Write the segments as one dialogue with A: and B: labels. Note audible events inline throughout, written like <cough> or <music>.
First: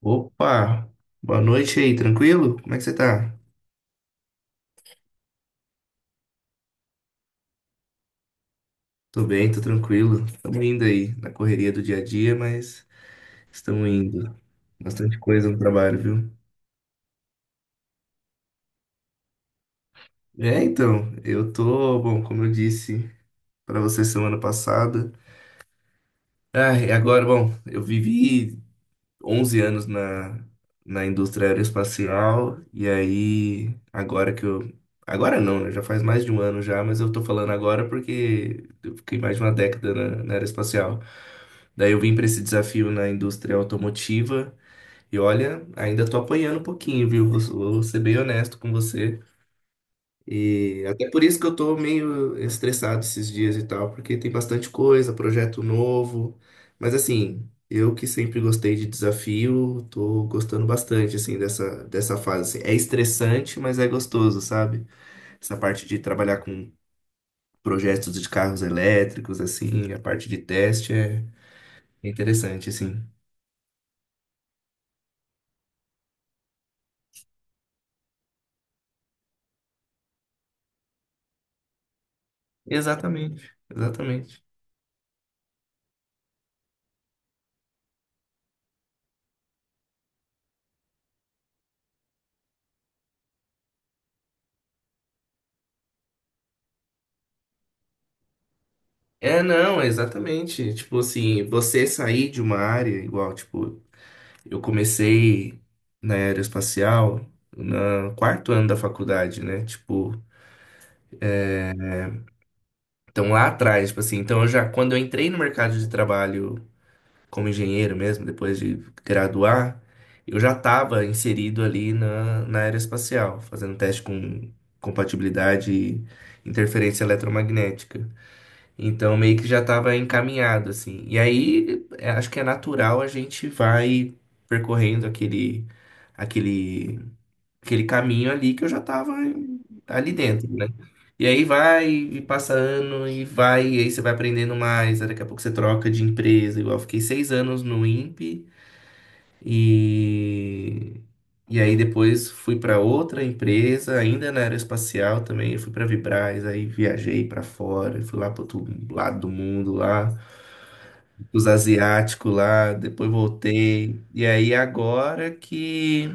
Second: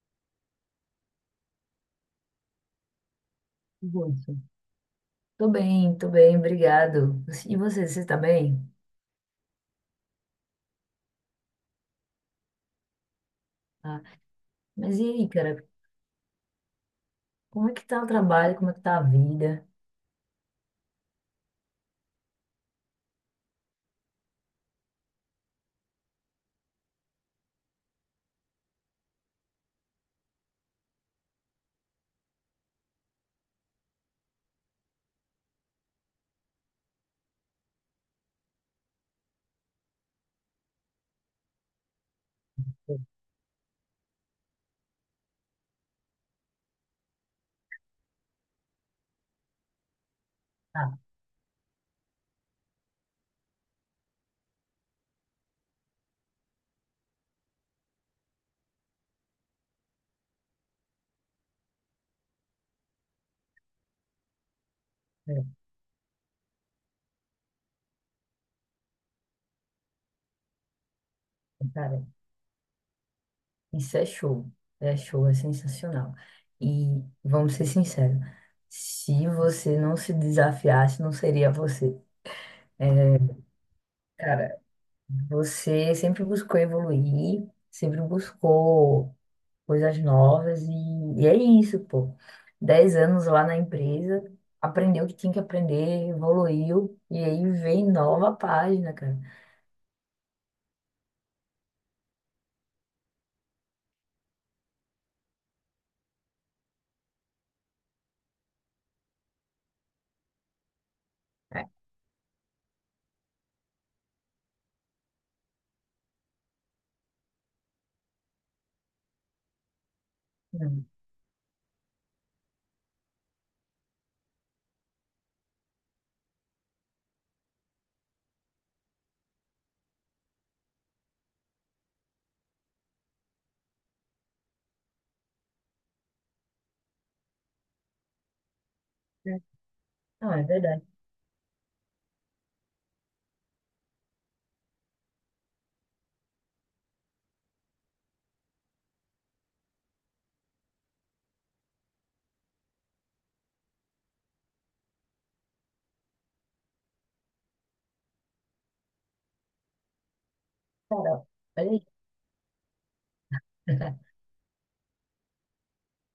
A: Opa, boa noite aí, tranquilo? Como é que você tá?
B: Russo. Tô bem, obrigado. E você, tá bem?
A: Tô bem, tô tranquilo. Estamos indo aí na correria do dia a dia, mas estamos
B: Ah,
A: indo.
B: mas e
A: Bastante
B: aí,
A: coisa
B: cara,
A: no trabalho, viu?
B: como é que tá o trabalho, como é que tá a vida?
A: Eu tô, bom, como eu disse pra você semana passada. E agora, bom, eu vivi 11 anos na indústria aeroespacial, e aí, agora que eu. Agora não, né? Já faz mais de um ano já, mas eu tô falando agora porque eu fiquei mais de uma década na aeroespacial. Daí eu vim para esse desafio na indústria automotiva, e olha, ainda tô apanhando um pouquinho, viu? Vou ser bem honesto com você. E
B: Ah,
A: até por isso que eu tô meio estressado esses dias e tal, porque tem bastante coisa, projeto novo. Mas assim, eu que sempre gostei de desafio, tô gostando bastante assim dessa fase. Assim. É estressante, mas é gostoso, sabe?
B: é,
A: Essa parte de trabalhar com projetos de carros elétricos assim, a parte de teste é
B: cara,
A: interessante assim.
B: isso é show, é show, é sensacional. E vamos ser sinceros, se você não se desafiasse, não seria você.
A: Exatamente, exatamente.
B: Cara, você sempre buscou evoluir, sempre buscou coisas novas e é isso, pô. 10 anos lá na empresa, aprendeu o que tinha que aprender, evoluiu, e aí vem nova página, cara.
A: É, não, exatamente. Tipo assim, você sair de uma área igual, tipo, eu comecei na aeroespacial no quarto ano da faculdade, né? Tipo,
B: É,
A: então lá atrás, tipo assim, então eu já, quando eu entrei no mercado de trabalho como engenheiro mesmo, depois de graduar, eu já
B: não,
A: estava inserido ali na aeroespacial, fazendo teste com compatibilidade e interferência eletromagnética. Então meio que já estava encaminhado, assim. E aí, é, acho que é natural a gente vai percorrendo aquele aquele caminho ali que eu já tava
B: é
A: ali
B: não, é
A: dentro, né?
B: verdade.
A: E aí vai e passa ano e vai, e aí você vai aprendendo mais, aí daqui a pouco você troca de empresa, igual eu fiquei seis anos no INPE e. E aí depois fui para outra empresa, ainda na aeroespacial também, eu fui para Vibraz, aí viajei para fora, fui lá para outro lado do mundo lá,
B: Cara,
A: os
B: olha aí.
A: asiáticos lá, depois voltei.
B: <laughs>
A: E aí agora que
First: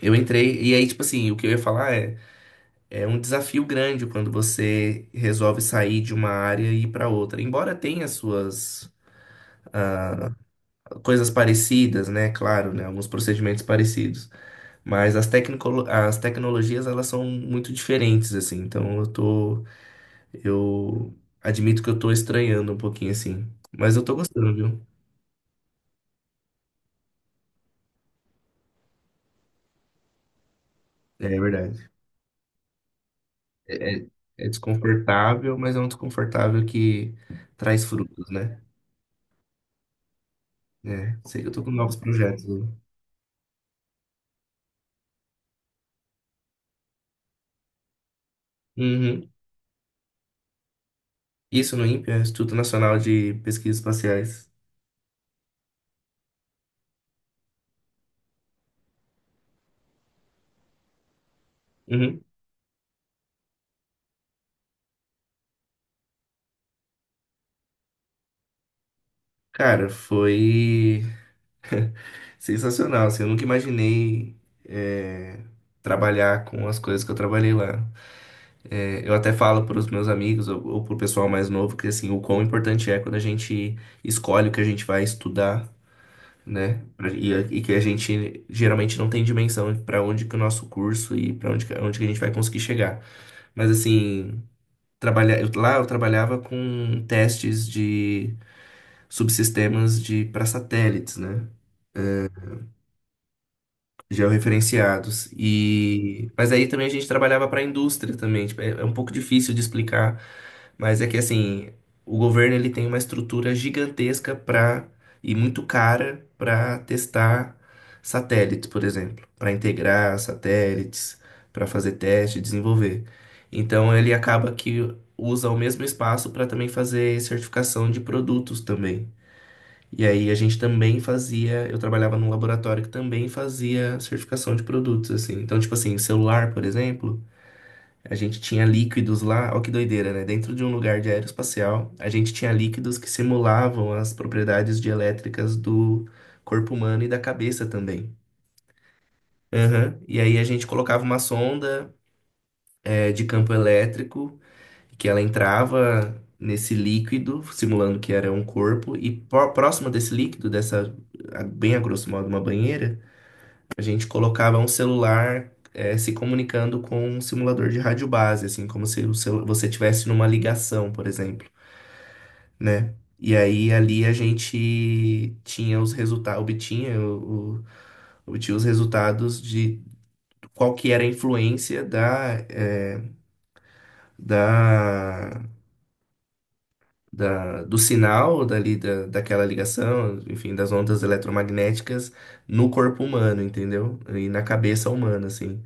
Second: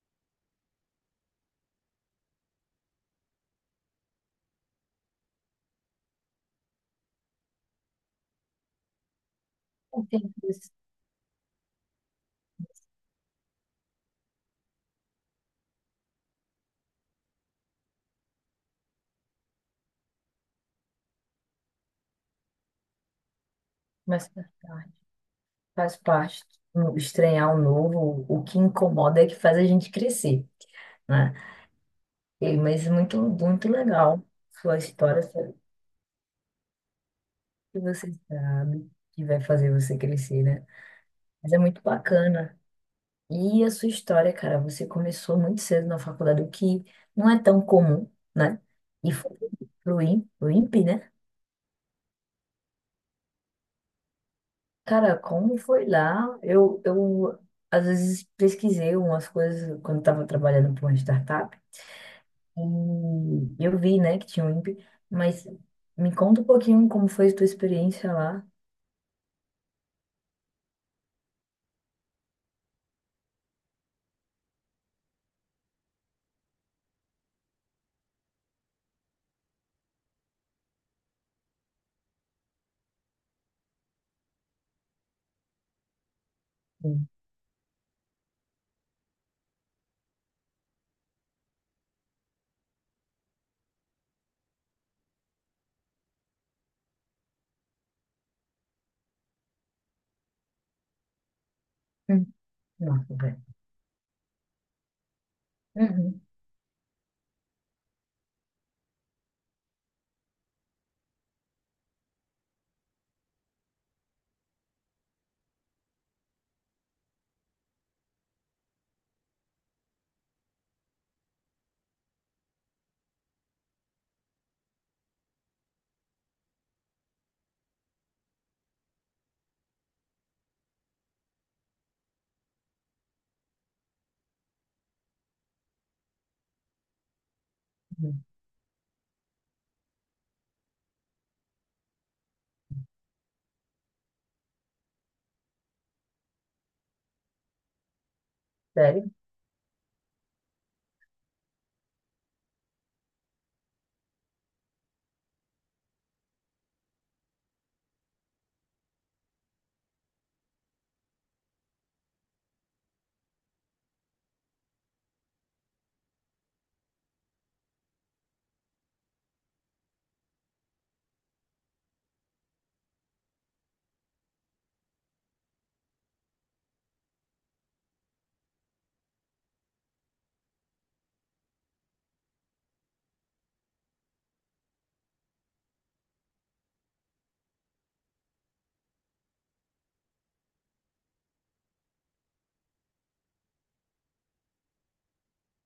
A: eu entrei, e aí tipo assim, o que eu ia falar é é um desafio grande quando você resolve sair de uma área e ir para outra. Embora tenha suas
B: Não tem isso,
A: coisas parecidas, né? Claro, né? Alguns procedimentos parecidos. As tecnologias, elas são muito diferentes, assim. Então, eu tô... Eu admito que eu tô estranhando um pouquinho, assim. Mas eu tô
B: mas faz
A: gostando,
B: parte.
A: viu?
B: Faz parte. Estranhar o novo, o que incomoda é que faz a gente crescer,
A: É,
B: né?
A: é verdade.
B: Mas muito, muito
A: É, é-
B: legal
A: É
B: sua história, sabe?
A: desconfortável, mas é um desconfortável que
B: Que
A: traz
B: você
A: frutos, né?
B: sabe que vai fazer você crescer, né?
A: É, sei que eu
B: Mas é
A: tô com
B: muito
A: novos projetos,
B: bacana.
A: né?
B: E a sua história, cara, você começou muito cedo na faculdade, o que não é tão comum, né? E
A: Uhum.
B: foi pro INPE, né?
A: Isso no INPE, né? Instituto Nacional de Pesquisas Espaciais.
B: Cara, como foi lá? Eu às vezes pesquisei umas coisas quando estava trabalhando para uma startup
A: Uhum.
B: e eu vi, né, que tinha o INPE, mas me conta um pouquinho como foi a tua experiência lá.
A: Cara, foi <laughs> sensacional, assim, eu nunca imaginei, é, trabalhar com as coisas que eu trabalhei lá. É, eu até falo para os meus amigos ou para o pessoal mais novo que assim, o quão importante é quando a gente escolhe o que a gente vai estudar, né?
B: Hum,
A: E que a gente geralmente não tem dimensão para onde que o nosso curso e para onde, onde que a gente vai conseguir chegar. Mas assim, trabalhar, lá eu trabalhava com testes de subsistemas de para satélites, né?
B: hum. Nossa, velho.
A: Georreferenciados.
B: Uhum,
A: E mas aí também a gente trabalhava para a indústria também, tipo, é é um pouco difícil de explicar, mas é que assim, o governo ele tem uma estrutura gigantesca para e muito cara para testar satélites, por exemplo, para integrar satélites, para fazer teste, desenvolver. Então ele acaba que usa o mesmo espaço para também fazer certificação de produtos também. E aí a gente também fazia, eu trabalhava num laboratório que também fazia certificação de produtos, assim. Então, tipo assim, celular, por exemplo, a
B: uhum.
A: gente tinha líquidos lá, ó que doideira, né? Dentro de um lugar de aeroespacial, a gente tinha líquidos que simulavam as propriedades dielétricas do corpo humano e da cabeça também.
B: Sério?
A: Aham. E aí a gente colocava uma sonda, de campo elétrico que ela entrava nesse líquido, simulando que era um corpo, e próximo desse líquido, dessa, bem a grosso modo, uma banheira, a gente colocava um celular, se comunicando com um simulador de rádio base, assim, como se o você tivesse numa ligação, por exemplo, né? E aí ali a gente tinha os resultados, obtinha, obtinha os resultados de qual que era a influência da, eh, da da, do sinal dali, daquela ligação, enfim, das ondas eletromagnéticas no corpo humano, entendeu? E na cabeça humana, assim.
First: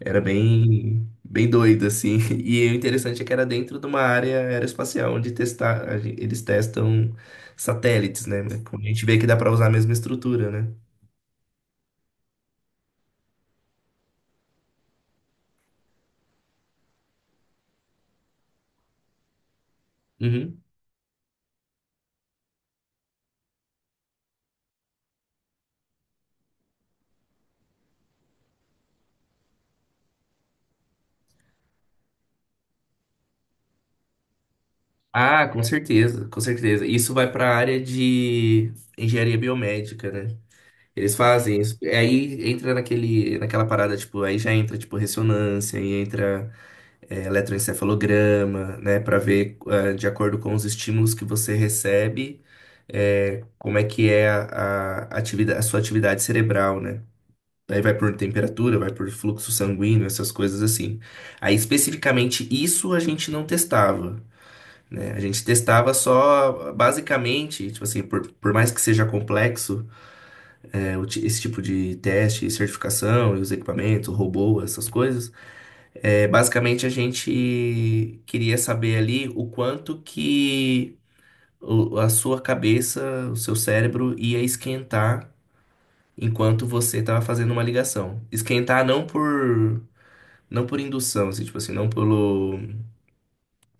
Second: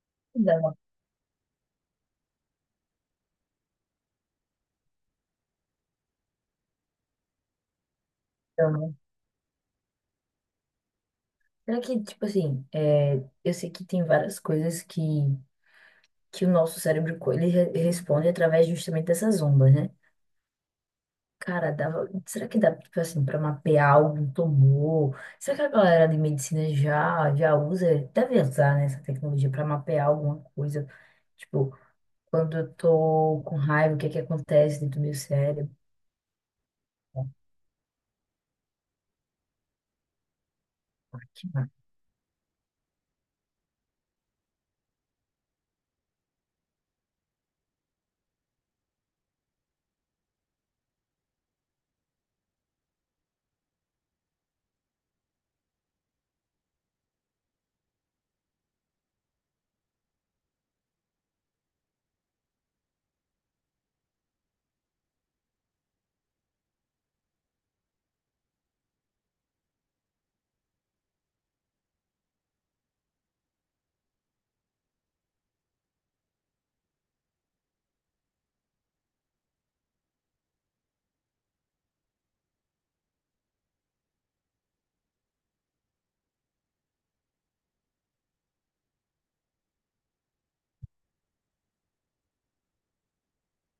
A: Era
B: Dá uma-
A: bem, bem doido, assim. <laughs> E o interessante é que era dentro de uma área aeroespacial, onde testar, eles testam satélites, né? Como a
B: dá
A: gente vê que dá para usar a mesma estrutura, né?
B: Será que, tipo assim, é, eu sei que tem várias coisas que o nosso cérebro ele responde através justamente dessas ondas, né?
A: Uhum.
B: Cara, dava, será que dá, tipo assim, para mapear algum tumor? Será que a galera de medicina já, já usa, deve usar, né, essa tecnologia para mapear alguma coisa? Tipo, quando eu tô com raiva, o que é que acontece dentro do meu
A: Ah, com
B: cérebro?
A: certeza, com certeza. Isso vai para a área de engenharia biomédica, né? Eles
B: Que
A: fazem
B: mais?
A: isso. Aí entra naquela parada, tipo, aí já entra, tipo, ressonância, aí entra, eletroencefalograma, né, para ver, de acordo com os estímulos que você recebe, como é que é atividade, a sua atividade cerebral, né? Aí vai por temperatura, vai por fluxo sanguíneo, essas coisas assim. Aí, especificamente, isso a gente não testava, né? A gente testava só, basicamente, tipo assim, por mais que seja complexo, é, esse tipo de teste, certificação, e os equipamentos, robô, essas coisas. É, basicamente, a gente queria saber ali o quanto que a sua cabeça, o seu cérebro ia esquentar enquanto você estava fazendo uma ligação. Esquentar não por não por indução, assim, tipo assim, não pelo,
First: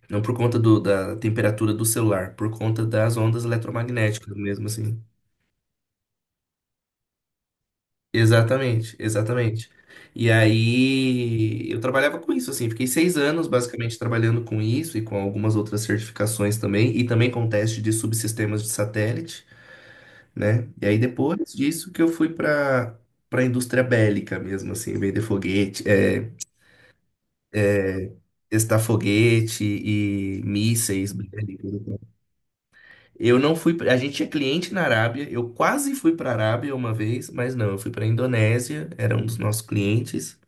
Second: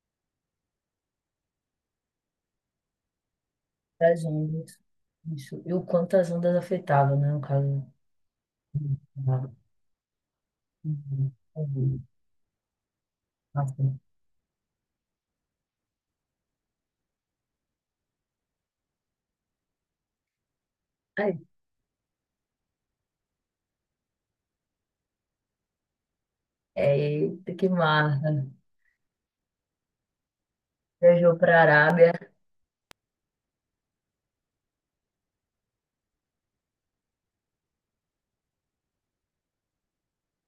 A: não por conta da temperatura do celular, por conta das ondas
B: As
A: eletromagnéticas mesmo,
B: ondas.
A: assim.
B: Isso. E o quanto as ondas afetavam, né, no caso.
A: Exatamente, exatamente. E
B: Uhum.
A: aí eu
B: Uhum.
A: trabalhava com isso, assim, fiquei seis anos
B: Nossa.
A: basicamente trabalhando com isso e com algumas outras certificações também, e também com teste de subsistemas de satélite, né? E aí
B: Ai,
A: depois disso que eu fui para para a indústria bélica mesmo, assim, vender foguete,
B: é, eita, que
A: é,
B: massa.
A: testar foguete e mísseis
B: Viajou para a
A: bélicos.
B: Arábia.
A: Eu não fui, a gente tinha cliente na Arábia, eu quase fui para a Arábia uma vez, mas não, eu fui para a Indonésia, era um dos nossos clientes.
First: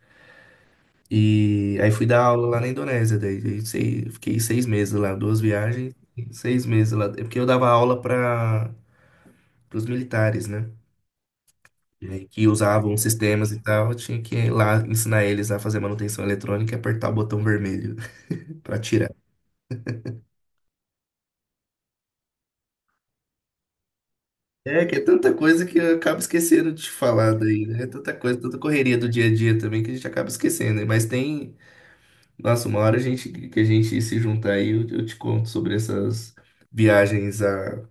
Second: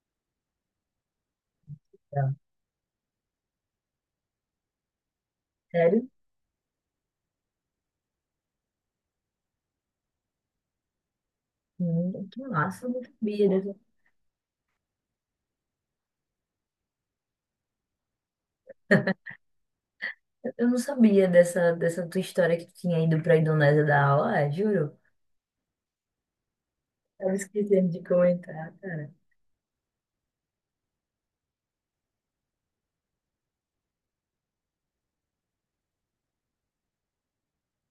A: E aí fui dar aula lá na Indonésia, fiquei seis meses lá, duas viagens,
B: Sério?
A: e seis meses lá. É porque eu dava aula para os militares, né? E aí
B: Que
A: que
B: massa, eu
A: usavam
B: não sabia
A: sistemas e tal, eu tinha que ir lá ensinar eles a fazer manutenção eletrônica e apertar o botão vermelho <laughs> para tirar.
B: Eu não sabia dessa tua história que tu tinha ido pra Indonésia dar aula, é,
A: É que
B: juro.
A: é tanta coisa que eu acabo esquecendo de te falar
B: Tava
A: daí, né? É
B: esquecendo de
A: tanta coisa, tanta
B: comentar,
A: correria do
B: cara.
A: dia a dia também que a gente acaba esquecendo, né? Mas tem, nossa, uma hora a gente, que a gente se juntar aí, eu te conto sobre essas viagens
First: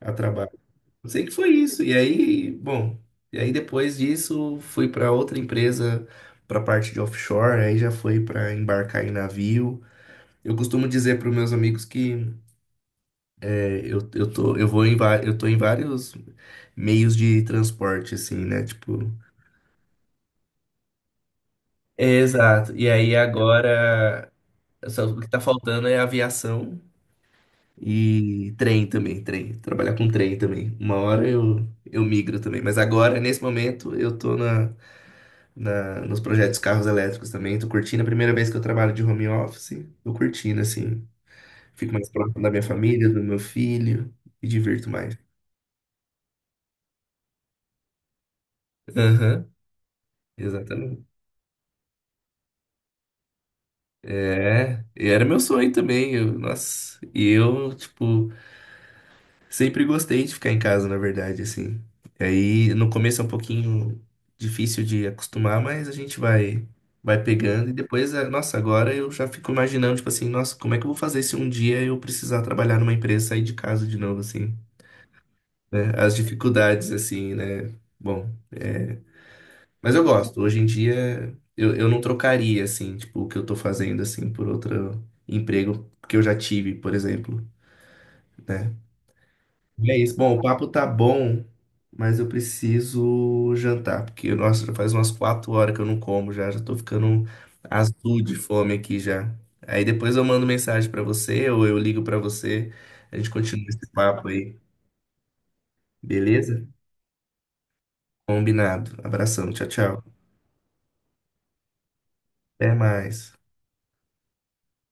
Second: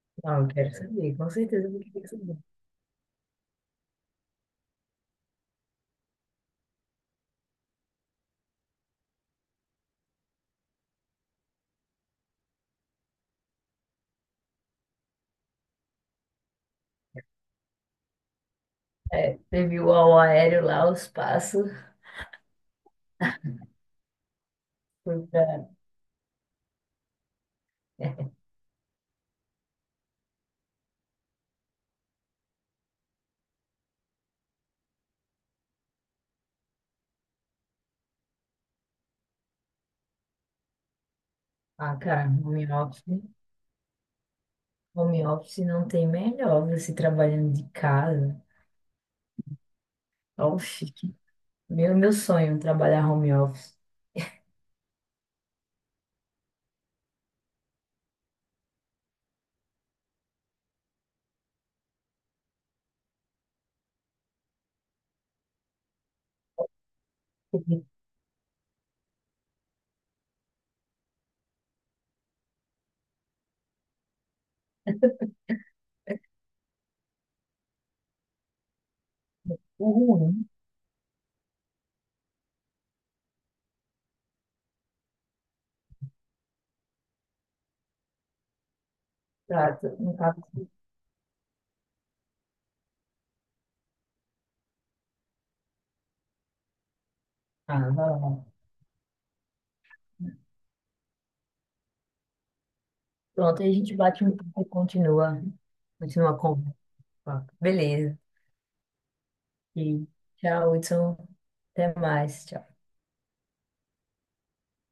A: a
B: Não, eu
A: trabalho.
B: quero
A: Eu
B: saber,
A: sei
B: com
A: que foi
B: certeza
A: isso.
B: eu
A: E
B: quero saber.
A: aí, bom, e aí depois disso fui para outra empresa para parte de offshore, aí já foi para embarcar em navio. Eu costumo dizer para os meus amigos que eu tô, eu tô em vários meios de transporte, assim, né? Tipo,
B: É, teve o ao aéreo lá, os passos.
A: é, exato. E aí agora, só o
B: Foi
A: que tá
B: pra...
A: faltando é aviação
B: <laughs>
A: e trem também, trem. Trabalhar com trem também. Uma hora eu migro também. Mas agora, nesse momento, eu tô nos projetos carros elétricos também. Tô curtindo. A primeira vez que eu trabalho de home office, tô curtindo, assim. Fico
B: Ah,
A: mais
B: cara,
A: próximo da minha
B: home
A: família, do
B: office.
A: meu filho, me divirto mais.
B: Home office não tem melhor, você trabalhando de casa.
A: Aham,
B: Oxi,
A: exatamente.
B: meu sonho, é trabalhar home office.
A: É, e era meu sonho também. Eu, nossa, e eu, tipo, Sempre gostei de ficar em casa, na verdade, assim. E aí, no começo é um pouquinho difícil de acostumar, mas a gente vai pegando e
B: O
A: depois, nossa, agora eu já fico imaginando, tipo assim, nossa, como é que eu vou fazer se um dia eu precisar trabalhar numa empresa e sair de casa de novo, assim, né? As dificuldades, assim, né? Bom, é... mas eu gosto.
B: ruim,
A: Hoje em dia, eu não trocaria, assim, tipo, o que eu tô fazendo, assim, por outro emprego que eu já tive, por exemplo, né?
B: tá?
A: E é
B: No
A: isso.
B: tá.
A: Bom, o papo tá bom, mas eu preciso jantar, porque, nossa, já faz umas quatro horas que eu não como já, já tô ficando
B: Ah, vai
A: azul de
B: lá.
A: fome aqui já. Aí depois eu mando mensagem pra você ou eu ligo pra você, a gente
B: Pronto,
A: continua
B: aí a
A: esse
B: gente bate
A: papo
B: um
A: aí,
B: papo e continua. Continua a
A: beleza?
B: conversa. Beleza.
A: Combinado. Abração, tchau, tchau.
B: E tchau, Hudson. Até mais.
A: Até mais.